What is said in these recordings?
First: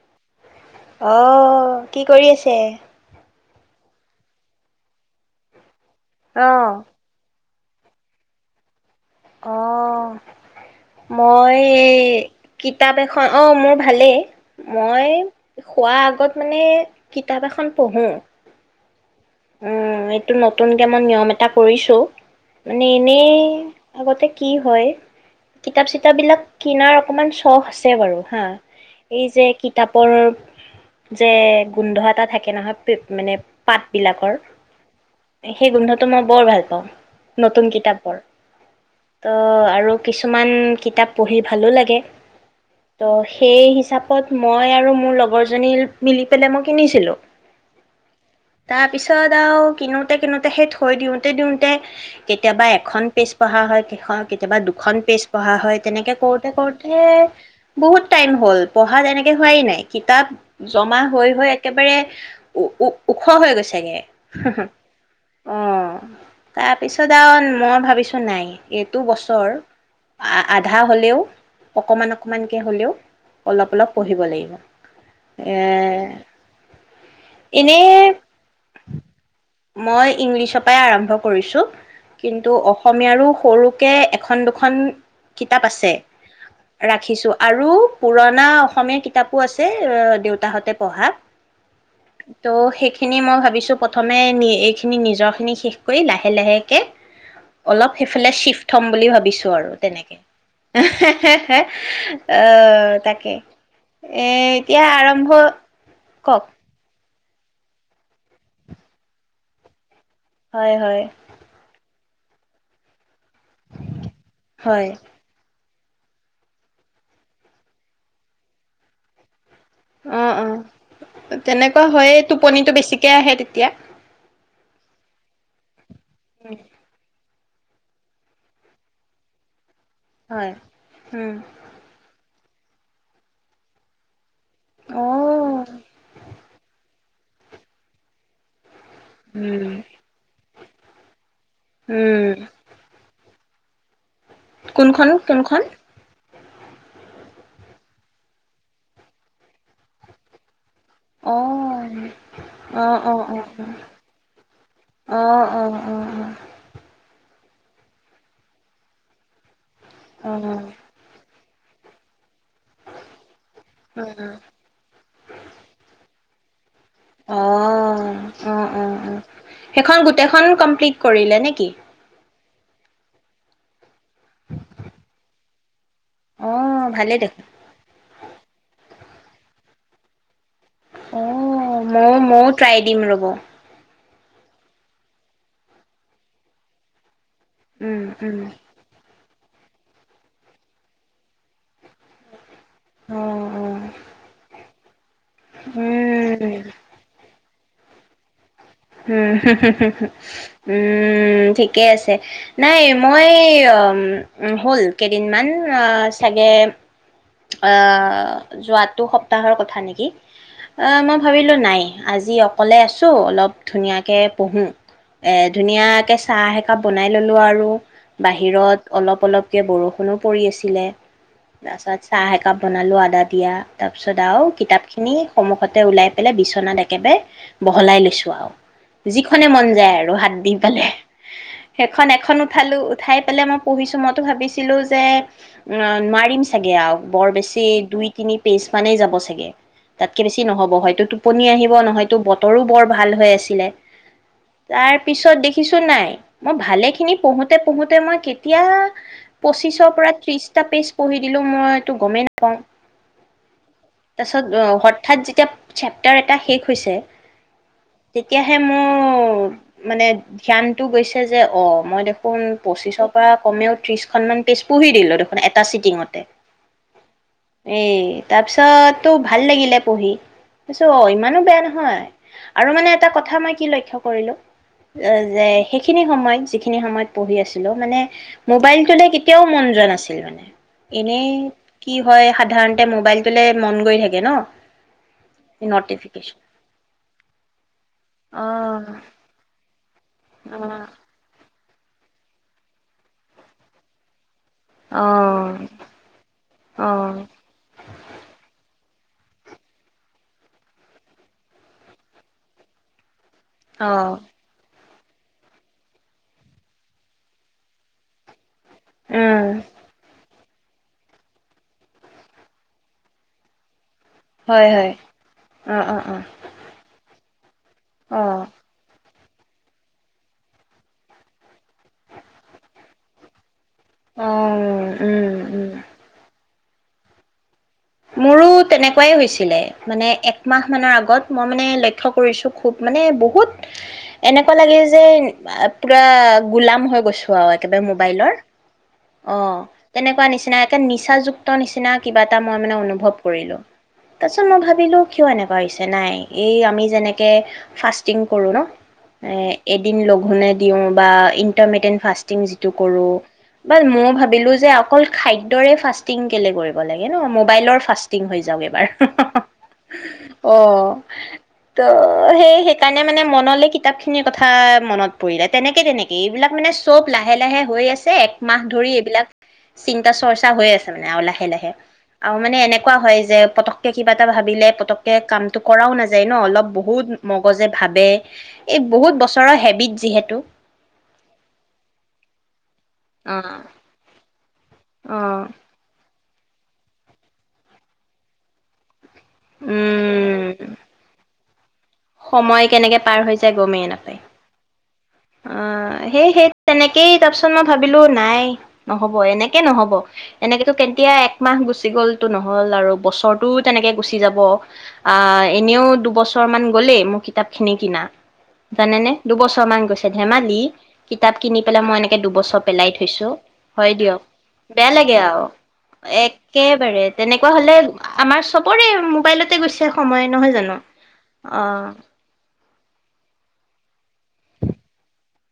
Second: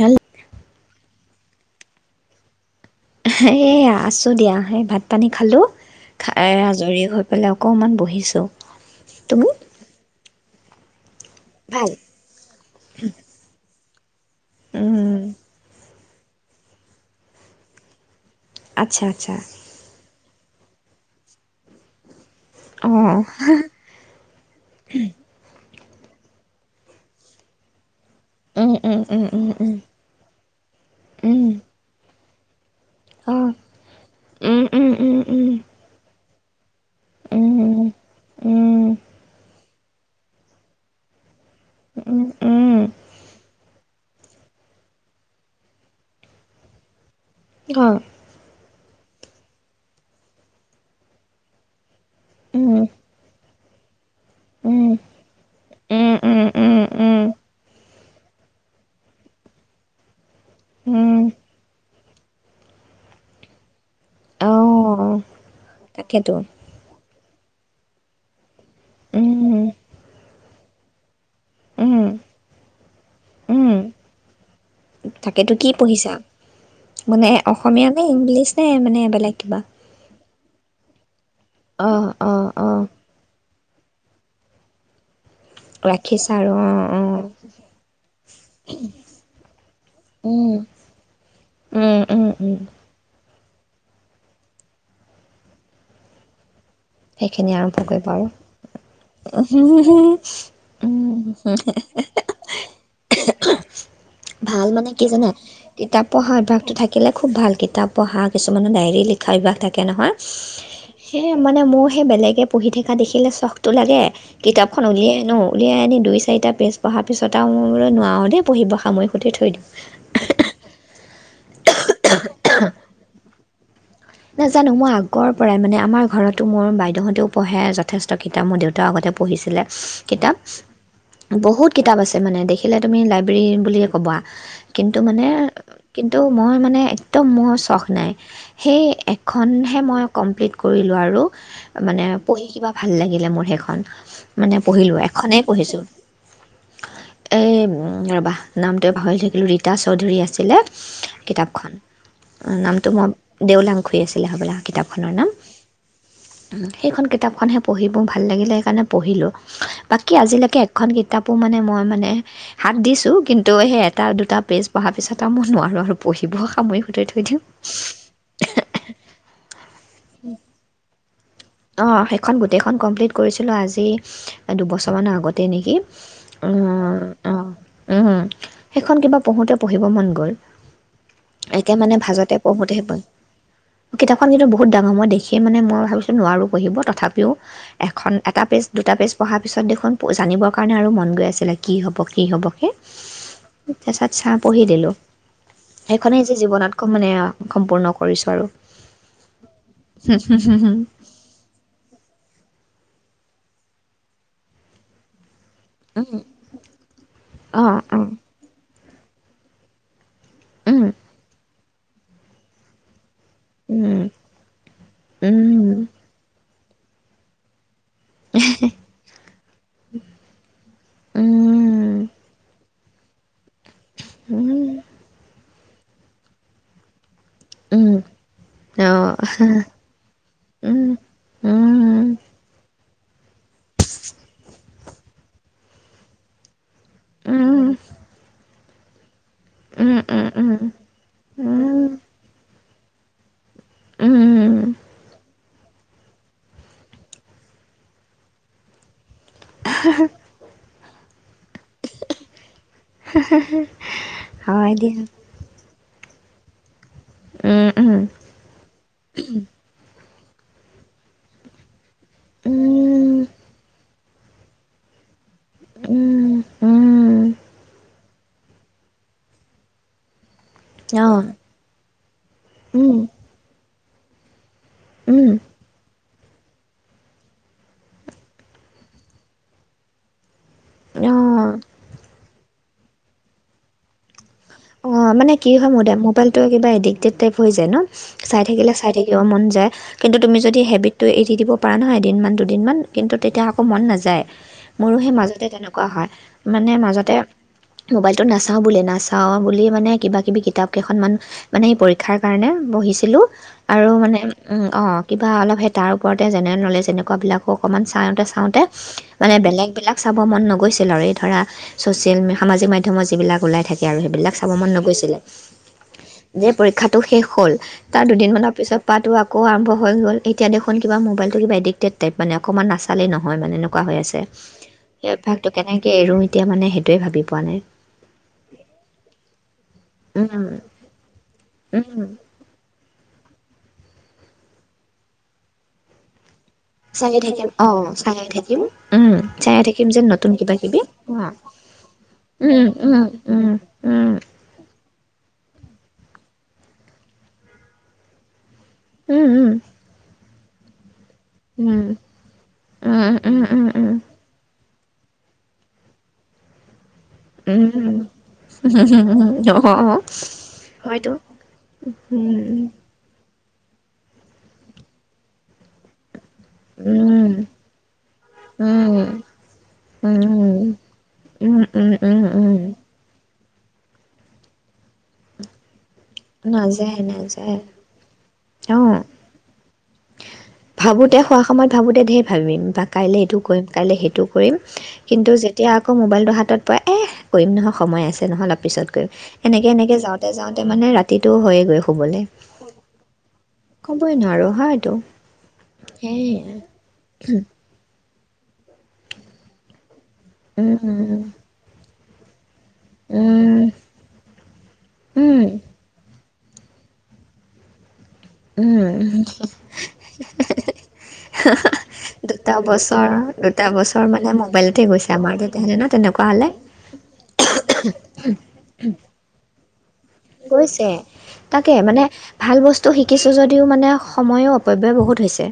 Hello অ। কি কৰি আছে? এই আছোঁ দিয়া সেই ভাত পানী খালোঁ। খাই অ'। আজৰি হৈ, পেলাই অকণমান বহিছোঁ। তুমি অ', মই ভাল এই কিতাপ এখন, অ মোৰ ভালে। মই উম শুৱা আগ গত মানে কিতাপ এখন পঢ়োঁ। আচ্ছা, আচ্ছা উম এই টো নতুনকে মই নিয়ম এটা কৰিছোঁ। মানে অ এনেই আগতে কি হয়। কিতাপ-চিতাপবিলাক কিনাৰ অকণমান চখ আছে। ছেবাৰু হা উম উম এই উম যে উম কিতাপৰ উম যে উম গোন্ধ এটা থাকে কেনাহত, অ মানে পাত কৰ। উম উম উম উম সেই গোন্ধটো মানে মই বৰ ভাল পাওঁ। উম নতুন কিতাপৰ। উম উম উম অ আৰু কিছুমান কিতাপ পঢ়িব ভালো লাগে। উম উম উম উম ত' সেই হিচাপ কত মই আৰু মোৰ লগৰজনী মিলি পেলাই মই কিনিছিলোঁ। অ', তাৰ পিছত আৰু কিনোতে কিনোতে, সেই থৈ দিওঁতে দিওঁতে, কেতিয়াবা এখন পেজ পঢ়া হয় ', কেইখন, কেতিয়াবা দুখন পেজ পঢ়া হয়, তেনেকে কৰোতে উম উম -কৰোতে বহুত টাইম হ'ল পঢ়া তেনেকে হোৱাই নাই কিতাপ জমা উম হৈ -হৈ একেবাৰে, উ', উ', -উ', ওখ হৈ গৈছেগে। হ অ হ অ তাকেতো তাৰপিছত কাৰণ মই ভাবিছোঁ নাই, এইটো বছৰ, উম আধা হ'লেও, উম অকমান- অকমানকে হলেও উম অলপ- অলপ পঢ়িব লাগিব, তাকেতো কি এ', পঢ়িছা মানে অসমীয়া এনেই নে ইংলিছ নে মানে বেলেগ কিবা মই ইংলিছৰ পাই আৰম্ভ কৰিছো, অ', কিন্তু অ', অ', অসমীয়াৰো সৰু কে এখন - দুখন, কিতাপ আছে ৰাখিছা আৰু অ', ৰাখিছো অ', আৰু পুৰণা -অসমীয়া কিতাপো আছে, উম, দেউতাহঁতে পঢ়া। উম, উম, ত, উম, ' সেইখ মই ', ভাবিছোঁ প্ৰথমে এইখিনি নিজৰখিনি শেষ কৰি, লাহে- লাহে কি সেইখিনি আৰম্ভ অলপ কৰিব আৰু। সেইফালে চিফ্ট হম বুলি ভাবিছো আৰু তেনেকে এ হে উম, হে হে অৰ তাকে এ ভাল এতিয়া মানে কি জানা? আৰম্ভ কিতাপ পঢ়া কওক অভ্যাসটো থাকিলে খুব ভাল কিতাপ পঢ়া কিছুমানৰ ডায়েৰী লিখা অভ্যাস থাকে নহয় হয় হয় সেই মানে মোৰ সে', বেলেগে পঢ়ি থকা দেখিলেচোন, চখটো লাগে কিতাপখন হয় উলিয়াই আনো উলিয়াই আনি দুই চাৰিটা পেজ পঢ়াৰ পিছত আও মই বোলো নোৱাৰো দেই পঢ়িব সামৰি সুতে থৈ দিওঁ অ অ তেনেকুৱা হয় টোপনিটো বেছিকে আহে তেতিয়া নাজানো মই আগৰ পৰাই মানে আমাৰ, মোৰ বাইদেউহঁতেও পঢ়ে, যথেষ্ট কিতাপ। মোৰ দেউতাও আগতে পঢ়িছিলে। কিতাপ, হয় উম বহুত কিতাপ আছে মানে দেখি, সিলে তুমি লাইব্ৰেৰীন বুলিয়ে ক'বা, কিন্তু অ মানে কিন্তু মই মানে টো', মোৰ চখ নাই সেই, উম এখনহে মই কমপ্লিট কৰিলোঁ, আৰু মানে উম পঢ়ি কিবা ভাল লাগে। লে মোৰ সেইখন, মানে পঢ়িলো কোনখন এখনেই কোনখন পঢ়িছোঁ এ ৰবা নামটোোৱে পাহৰি থাকিলো ৰীতা চৌধুৰী আছিলে অ কিতাপখন অ নামটো মই অ অ দেওলাং খুৰি আছিলে হ'বলৈা কিতাপখনৰ অ অ নাম অ অ অ অ উ সেইখন কে কিতাপখনহে পঢ়িবোৰ ভালাগিলে সেইকাৰণে পঢ়িলোঁ বাকী আজিলৈকে এখন কিতাপ াপো মানে মই মানে হাত দিছো কিন্তু সেই এটা দুটা পেজ পঢ়াৰ পিছত আৰু মই নোৱাৰো আৰু পঢ়িবও সামৰি সুতৰি থৈ দিওঁ অ অ অ অ সেইখন গোটেইখন কমপ্লিট কৰিলে নেকি অঁ সেইখন গোটেইখন কমপ্লিট কৰিছিলোঁ আজি দুবছৰমানৰ আগত তেনেকৈ অ উম ভালেই অ দেখোন। উম সেইখন কিবা পঢ়োঁতে পঢ়িব মন গ'ল অ একে মানে মই ভাজতে ময়ও ট্ৰাই পঢ়োঁতে দিম ৰ'ব কিতাপখন কিন্তু বহুত ডাঙ মই দেখিয় মানে মই ভাবো নোৱাৰোঁঢ়িব তথাপি ব উম, উম, পঢ়াৰ পিছত দেখোন জানিবৰ কাৰণে আৰু মন গৈ আছিলে কি হ'ব কি হ'ব সেই অ', অ', উম। তাৰিছত চাহ পঢ়ি দিলো সেইখনেই যে জীৱনতকো মানে সম্পূৰ্ণ কৰিছোঁ আৰু উম হোম হোম হোম উম উমমম ঠিকে আছে নাই মই হ'ল কেইদিনমান উ চাগে অ অঁ অঁ যোৱাটো সপ্তাহৰ কথা নেকি অ মই ভাবিলো নাই আজি অকলে আছো অলপ ধুন প এ ধুন চ কাপ বনাই ল'লোঁ আৰু বাহিৰত অলপ অলপকে বৰষুণো পৰি আছিলে তাৰছত একাপ বনালোঁ আদা দিয়া। তাৰপিছত আৰু কিতাপ খিনি সন্মুখতে ওলাই পেলাই, বিচনাত একেবাৰে বহলাই লৈছোঁ, আৰু যিখনে মন যায় আৰু হাত দি পেলাই, সেইখন এখন উঠালোঁ। উঠাই পেলাই মই পঢ়িছোঁ মইতো ভাবিছিলোঁ যে উ নোৱাৰিম চাগে আৰু। বৰ বেছি দুই তিনি। পিছ মানে যাব। চাগে তাতকে বেছি নহব, হয়তো টোপনি আহিব নহয়তো বতৰো বৰ। ভাল হৈ আছে। দিলে তাৰ পিছত দেখি। মাতিছো নাই মই ভালে খিনি পঢ়োঁতে পঢ়োঁতে মই কেতিয়া। পঁচিছৰ পৰা ত্ৰিশটা পেজ। পঢ়ি দিলোঁ মই তো গমেই নাপাওঁ। তাৰপাছত হয় দিয়া হঠাৎ যেতিয়া। চেপ্টাৰ এটা শেষ হৈছে উম, উম, তেতিয়াহে, মোৰ মানে ধ্যানটো গৈছে যে, অ'! মই দেখোন পঁচিছৰ উম। পৰা কমেও ত্ৰিশ এখনমান পেজ পঢ়ি দিলোঁ মানে এটা চিটিঙতে। উম, উম, এ এই তাৰপিছত তো ভাল লাগিলে পঢ়ি। ভাবিছোঁ অ', ইমানো বেয়া নহয় আৰু মানে উম, এটা কথা মই কি লক্ষ্য কৰিলোঁ অ', উম, যে সেইখিনি সময়ত যিখিনি সময়ত পঢ়ি আছিলোঁ, মানে মোবাইলটো লৈ কেতিয়াও মন যোৱা নাছিল মানে। এনেই অ'। হয়, সাধাৰণতে মোবাইলটোলে মন গৈ থাকে ন'। অ', মানে কি হয় মোবাইলটো নটিফিকেশ্যন কিবা এডিক্টেড টাইপ হৈ যায়, ন', চাই থাকিলে অ', চাই থাকিব মন যায়, কিন্তু। তুমি যদি অ', হেবিটটো এৰি দিব। পাৰা নহয় এদিনমান, দুদিনমান কিন্তু তেতিয়া আকৌ মন নাযায়। মোৰো সেই মাজতে অ', তেনেকুৱা হয়, মানে অ', মাজতে মোবাইলটো নাচাও বুলিয়ে নাচ। চাওঁ বুলি মানে কিবা কিবি কিতাপকেইখনমান মানে পৰীক্ষাৰ কাৰণে পঢ়িছিলোঁ। আৰু অ', মানে, উম অ'। কিবা অলপ সেই তাৰ ওপৰতে জেনেৰেল নলেজ এনেকুৱাবিলাকো অকণমান চাওঁতে চাওঁতে মানে উম, বেলেগ বিলাক চাব মন নগ গৈছিল আৰু এই ধৰা, ছ'চিয়েল সামাজিক মাধ্যমত যিবিলাক ওলাই থাক কে আৰু সেইবিলাক চাব হয়, মন হয়, নগৈছিলে, অ', অ', অ', যেই পৰীক্ষাটো শেষ হ'ল। তাৰ দুদিন অ', মানৰ পিছৰ পৰাটো আক কৌ আৰম্ভ হৈ গ'ল, এতিয়া দেখোন কিবা ম'বাইলটো কিবা এডিক্টেড টাইপ, মানে অকনমান নাচালেই নহয় মানে এনেক কুৱা হৈ আছে। অ', সেই উম, অভ্যাসতটো উম, কেনেকে এৰোঁ এতিয়া মানে সেই সেইটোৱে ভাৱি পোৱা নাই। মোৰো তেনেকুৱাই হৈছিলে, মানে একমাহ নাই মানৰ আগত মই মানে লক্ষ্য কৰিছোঁ, খুব মানে বহুত এনেকুৱা লাগেই যেন, পুৰা গোলাম হৈ চায়ে গৈছোঁ থাকিম আৰু অ একেবাৰে চায়ে ম'বাইলৰ, থাকিম অ', চায়ে থাকিম যেন তেনেকুৱা নতুন কিবা নিচিনা একে, কিবি অ নিচাযুক্ত নিচিনা কিবা এটা মই উম মানে উম অনুভৱ কৰিলোঁ, উম তাৰপিছত মই ভাৱিলো কিয় এনেকুৱা হৈছে? নাই, এই আমি যেনেকে, ফাষ্টিং কৰোঁ ন এ, উম এদিন লঘোনে দিওঁ বা উম ইণ্টাৰমেটেন ফাষ্টিং যিটো উম কৰোঁ, উম উম উম বাত মই ভাবিলোঁ যে অকল খাদ্যৰে ফাষ্টিং কেলেই কৰিব লাগে? ন' উম ম'বাইলৰ ফাষ্টিং হৈ যাওঁক এইবাৰ। উম উম অ অ', হয়তো ত' উম সেই-সেইকাৰণে মানে মনলে কিতাপ খিনিৰ কথাই মনত পৰিলে, তেনেকে তেনেকে এইবিলাক মানে চব উম লাহে লাহে হৈ আছে, একমাহ ধৰি উম এইবিলাক উম চিন্তা চৰ্চা উম হৈ আছে মানে আৰু লাহে উম লাহে। উম অ' উম মানে এনেকুৱা হয় যে পতককে কিবা এটা ভাবিলে, পতককে কামটো কৰাও নাযায় যায় ন, অলপ নাযায় বহুত নাযায় মগজে ভাৱে, এই অ বহুত বছৰৰ হেবিট যিহেতু। কাইলে অ এইটো কৰিম কাইলে সেইটোক কৰিম, অ কিন্তু যেতিয়া আকৌ ম'বাইলটো হাত পৰে, এহ্, কৰিম নহয় সময় আছে নহয় অলপ পিছত এনেকে এনেকে যাওঁতে উম যাওঁতে মানে ৰাত হয়ে গৈ সময় কেনেকে পাৰ হৈ যায় গমেই ক'বই নাপায়। নোৱাৰোঁ হয় এইটো অ', সেই-সেই তেনেকেই তাৰপিছত মই ভাবিলো এ নাই নহব এনেকে নহব এনেকেতো কেতিয়া একমাহ গুচি গ'ল হল আৰু বছৰতো তেনেকে গুছি যাব আ এনেও দুবছৰ বৰ মান গ'লেই মোৰ কিতাপ খিনি কিনা জানে নে দুবছৰ মান গৈছে ধেমালি, কিতাপ কিনি পেলাই এনেকে দুটা দুবছৰ পেলাই বছৰ থৈছো, দুটা হয় বছৰ দিয়ক মানে মোবাইলতে বেয়া গৈছে লাগে আমাৰ আও তেতিয়াহ'লে ন তেনেকুৱা হ'লে একেবাৰে তেনেকুৱা হ'লে আমাৰ ছবৰে মোবাইল [unintelligible] কৈছে তাকে মানে ভাল বস্তু তো শিকিছোঁ যদিও মানে সময়ো অপব্যয় বহুত হৈছে।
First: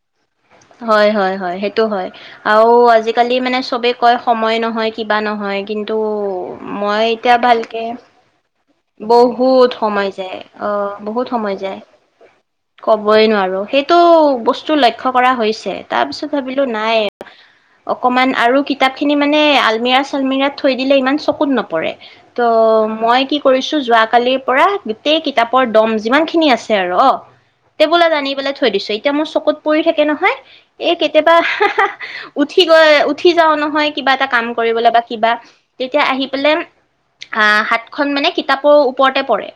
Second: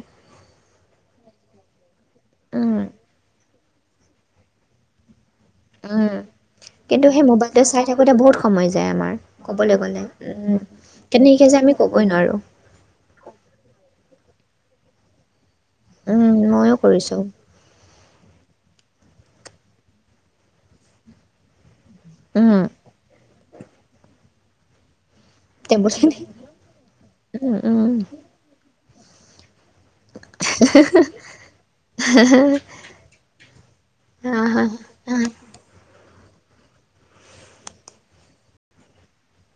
হয়, হয়, হয় সেইটো হয়। আৰু হৈছে আজিকালি মানে চবে কয় সময় নহয় কিবা নহ হয় কিন্তু মই কিন্তু সেই এতিয়া মোবাইলটো ভালকে চাই থাকোঁতে বহুত সময় যায় আমাৰ বহুত ক'বলৈ গ'লে সময় যায় অ', বহুত কেনেকৈ সময় আমি যায় ক'বই নোৱাৰোঁ ক'বই নোৱাৰো সেইটো বস্তু লক্ষ্য কৰা হৈছে। তাৰপিছত উম, ভাবিলো ময়ো নাই কৰিছোঁ অকমান আৰু কিতাপ খিনি মানে আলমিৰা চালমিৰা থৈ দিলে ইমান চকুত নপৰে। ত' উম, মই কি কৰিছো যোৱা কালিৰ পৰা গোটেই কিতাপৰ দম টেবুল টেনিছ যিমান খিনি আছে আৰু অ', উম, উম। টেবুলত আনি পেলাই থৈ দিছো। এতিয়া মোৰ চকুত পৰি থাকে নহয় এ, কেতিয়াবা উঠি গৈ উঠি যাওঁ নহয় কিবা এটা হা, কাম হা, কৰিবলৈ বা হা। কিবা তেতিয়া আহি সাত খন মানে কিতাপৰ ওপৰতে পৰে।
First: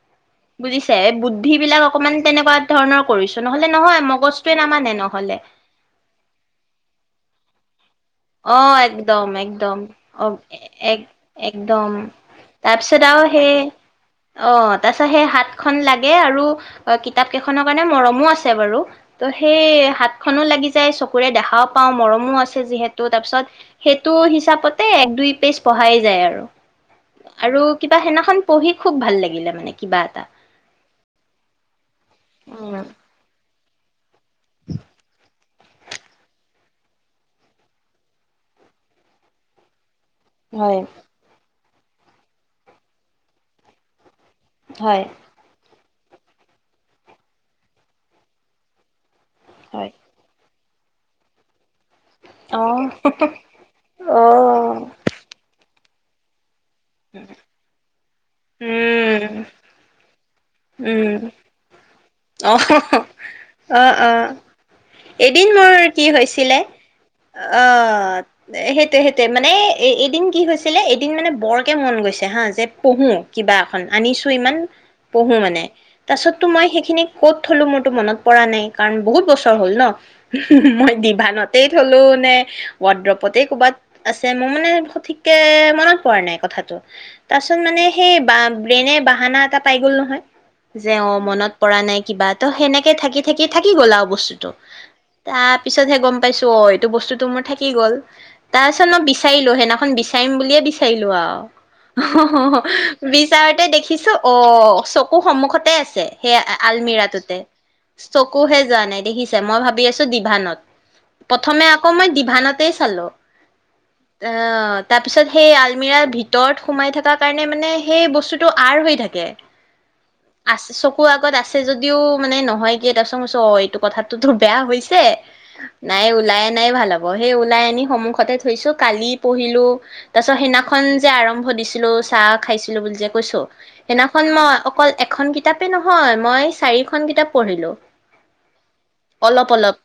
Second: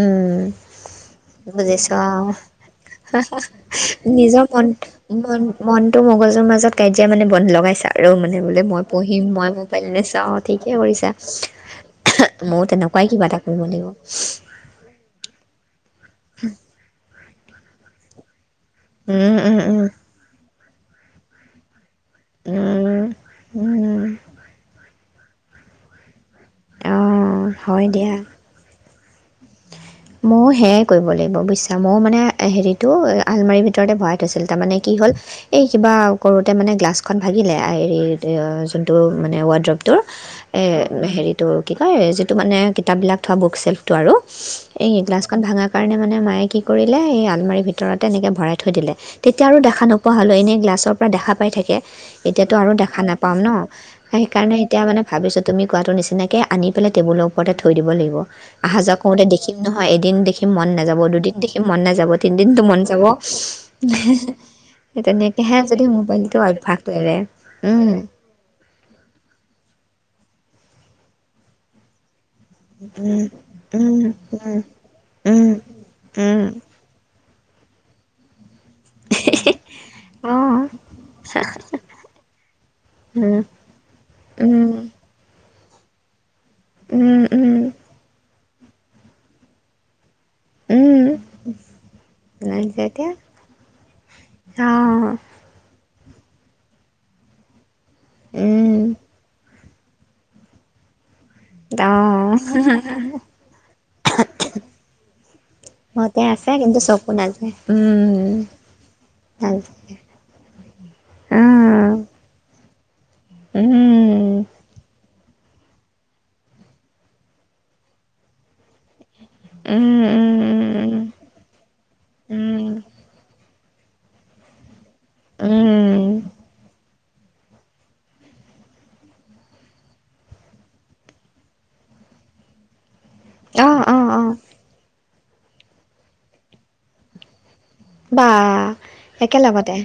উম, বুজিছে বুদ্ধি বিলাক বুজিছ' অকমান তেনেকুৱা ধৰণৰ কৰিছো নহলে নহয় নিজৰ মগজটোৱে মন নামানে নহলে। মন মনটো মগজুৰ মাজত কাজিয়া মানে ব লগাইছা আৰু মানে বোলে অ', মই পঢ়িম একদম মই একদম মোবাইলে অ', চাওঁ ঠিকে এক কৰিছা, একদম। মইও তেনেক তাৰপিছত কাই আৰু কিবা এটা সেই কৰিব লাগিব। অ', তাৰ পিছত সেই হাতখন লাগ এ, আৰু কি তাপকেইখনৰ কাৰণে মৰমো আছে। বাৰু সেই হাত খনো লাগিছ তাই চকুৰে দেখাক পাওঁ মৰমো আছে যিহেতু তাৰপিছত সেইটো হিচাপতে এক দুই পেজ পঢ়াই যায় আৰু অঁ আৰু কিবা সেনাখন পঢ়ি খুব ভাল লাগে মই সেয়াই কৰিব লাগিব বুজিছা মইও মানে উম, হেৰিতটো আলমাৰী ভিতৰতে ভৰাই আছিল তাৰ মানে কি হ'ল এই কিবা কৰোঁতে মানে গ্লাছখন ভাগিলে হেৰি যোনটো মানে ৱড্ৰপ হয়, তৰ হেৰিটো কি কয় যিটো মানে কিতাপবিলাক থোৱা বুক চেল্ফটো আৰু এই হয়, গিলাজখন ভাঙা সেইকাৰণে মানে মায়ে কি কৰিলে এই আলমাৰীৰ ভিতৰতে এনেকৈ ভৰাই থৈ দিলে তেতিয়া আৰু দেখা হয়। নোপোৱা হোলো এনেগ্লা পিছৰ পৰা দেখা পাই থাকে এতিয়াতো আৰু অ', দেখা নাপাম ন সেইকাৰণে এতিয়া অ', মানে ভাবিছো তুমি কোৱাটো নিচিনা তেনেকে আনি পেলাই টেবুলৰ ওপৰতে থৈ দিব লাগিব আহা যোৱা সৰুতে উম, দেখিম নহয় এদিন সি মন নাযাব উম, দুদিন দেখি মন নাযাব অ', তিনিদিনটো মন যাব অ', অ'। হিহিহি এদিন মোৰ কি হৈছিলে এৰে অ অঁ সেইটো সেইটো মানে এদিন কি হৈছিল পিছলৈ এদিন মানে বৰকে মন গৈছিল হা যে পঢ়ো কিবা এখন আনিছো ইমান পঢ়ো মানে তাৰ পিছত মই সেইখিনিক ক'ত থলো মোৰতো মনত পৰা নাই কাৰণ হল ন হুম হুম মই ডিভানতেই থলো নে ৱড্ৰপতেই ক'বাত আছে মই মানে সঠিককে মনত পোৱা নাই কথাটো তাৰপিছত মানে সেই বা এনে বাহানা এটা পাই গ'ল নহয় যে অ মনত পৰা নাই কিবা ত সেনেকে এতিয়া থাকি থাকি থাকি গ'ল আৰু বস্তুটো অ'। তাৰ পিছত পিছতে গম পাইছো অ এইটো বস্তুতটো মোৰ থাকি গ'ল। উম, তাৰপাছত মই বিচাৰিলো সেদিনাখন।। এইখন বিচাৰিম বুলিয়ে বিচাৰিলোঁ আও অ', বিচাৰতে দেখিছো অ চকু সন্মুখতে আছে। মতে সেই কিন্তু চকু আলমিৰাটোতে নাযায়, উম। চকুহে যোৱা নাই দেখিছো।। উম, মই ভাবি আছোঁ ডিভানত প্ৰথমে আকৌ মই ডিভিজন।। তাতেই চালো। উম, উম, অ তাৰপিছত।। সেই আলমিৰাৰ ভিতৰত সোমাই থকা কাৰণে মানে সেই বস্তুতটো আ়ৰহৈ থাকে। তাকে, উম, আ উম। চকুৰ আগত আছে যদিও মানে উম, নহয় গে [unintelligible] অ এইটো।। কথাত। সেই টো বেয়া হৈছে।। উম, নাই ওলায় অনাই ভাল হ'ব।। ধৰি ওলাই আনি সন্মুখতে থৈছোঁ কালি পঢ়িলো। তাৰ পিছত সেইদিনাখন যে আৰম্ভ দিছিলো চাহ খাইছিলো বুলি যে।। কৈছোঁ অ', অ', অ', সেইদিনাখন মই অকল।। এখন কিতাপেই নহয় মই চাৰিখন কিতাপ পঢ়িলোঁ। বাহ' একেলগতে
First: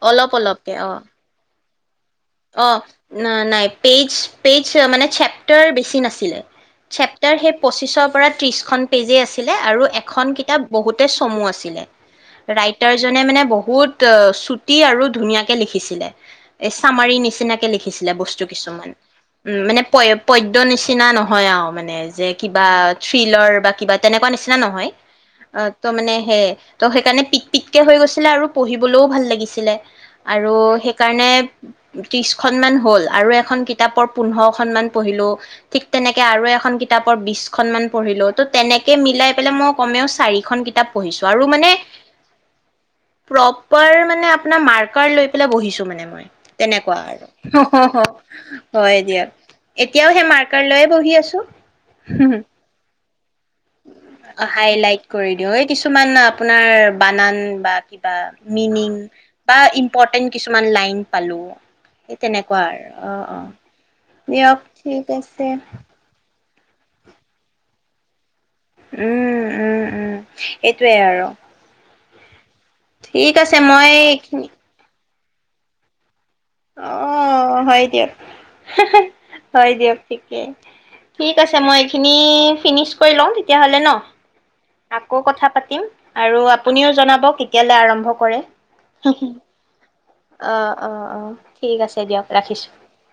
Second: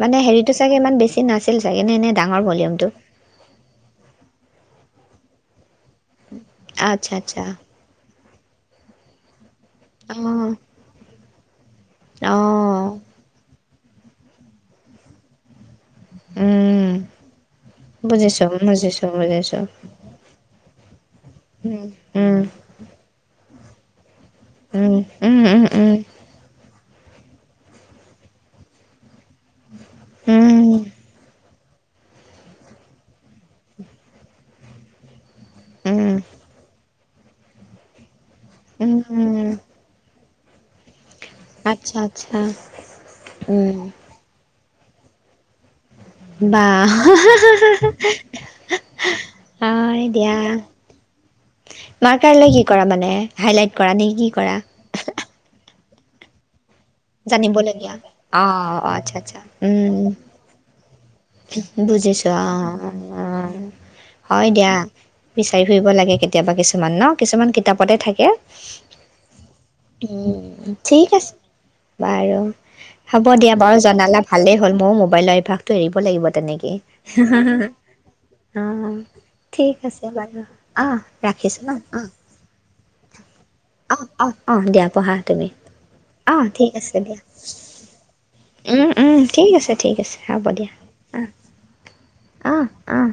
মানে অলপ হেৰিটো অলপকে চাগে অ ইমান বেছি নাছিল? নে ডাঙৰ অ ভলিউমটো? ন নাই পেইজ। পেজ মানে চেপ্টাৰ বেছি।। নাছিলে আচ্ছা, চেপ্টাৰ আচ্ছা। সেই পঁচিছৰ পৰা।। ত্ৰিশখন পেজে আছে।। ছিলে আৰু এখন অ', কিতাপ বহুতে চমু আছিল।। আছিলে। অ', ৰাইটাৰজনে মানে বহুত।। চুটি আৰু ধুনীয়াকে লিখিছে। দিলে এছ উম, চামাৰী নিচিনাকে লিখিছিলে বস্তু বুজিছোঁ, কিছুমান বুজিছোঁ, উ বুজিছোঁ। মানে পই পদ্য নিছ [inaudible] কিনা নয়।। হয় অ মানে যে উম, কিবা থ্ৰিলৰ বা।। কিবা। তেনেকুৱা নিচিনা নহয় উম, উম, উম, আহ ত' মানে সেই।। ত' সেইকাৰণে পিত পিত কে হৈ গৈছিলে আৰু পঢ়িবলৈও ভাল লাগি লাগিছিলে আৰু উম, সেইকাৰণে।। ত্ৰিশ খনমানান হ'ল, আৰু এখন কিতাপৰ পোন্ধৰ খন মান পঢ়িলো। ঠিক উম, তেনেকে আৰু এখন কিতাপৰ বিছ খনমান পঢ়িলোঁ ত' তেনেকে উম, মিলাই উম, পেলাই মই কমেও চাৰি খনগি। পঢ়িছোঁ আৰু মানে, আচ্ছা, আচ্ছা। উম প্ৰপাৰ মানে মাৰকাৰ লৈ পেলাই বহিছো মানে মই বা। তেনেকুৱা আৰু হয় দিয়া হয় এতিয়াও সেই দিয়া মাৰ্কৰ লৈয়ে বহি আছো। মাৰ্কাৰ লৈ কি কৰা মানে হাইলাইট কৰা নে কি কৰা। হাইলাইট কৰি দিওঁ এই কিছুমান আপোনাৰ বানান বা জানিবলগীয়া কিবা অ মিনিং অ', আচ্ছা আচ্ছা বা উম ইম্পৰ্টেণ্ট কিছুমান লাইন পালো। এই বুজিছো অ তেনেকুৱা আৰু অ অ হয় দিয়ক দিয়া ঠিক আছে বিচাৰি ফুৰিব লাগে কেলেই। কেতিয়াবা কিছুমান ন, কিছুমান কিতাপতে থাকে উম উম উম এইটোৱে ঠিক আৰু। আছে বাৰু। হ'ব ঠিক দিয়া আছে বাৰু মই জনালা এইখিনি ভালেই হ'ল ময়। [unintelligible] [unintelligible] অ হয় দিয়ক অ হয় ঠিক দিয়ক আছে বাৰু ঠিকেই অ ঠিক আছে ৰাখিছো ন মই অ এইখিনি ফিনিচ কৰি লওঁ, তেতিয়াহলে ন অ অ অ দিয়া পঢ়া আকৌ কথা তুমি পাতিম অ আৰু ঠিক আপুনিও আছে দিয়া জনাব কেতিয়ালৈ আৰম্ভ কৰে উম উম ঠিক আছে ঠিক আছে হ'ব অ দিয়া অ অ। অহ ঠিক আছে দিয়ক অহ ৰাখিছো অহ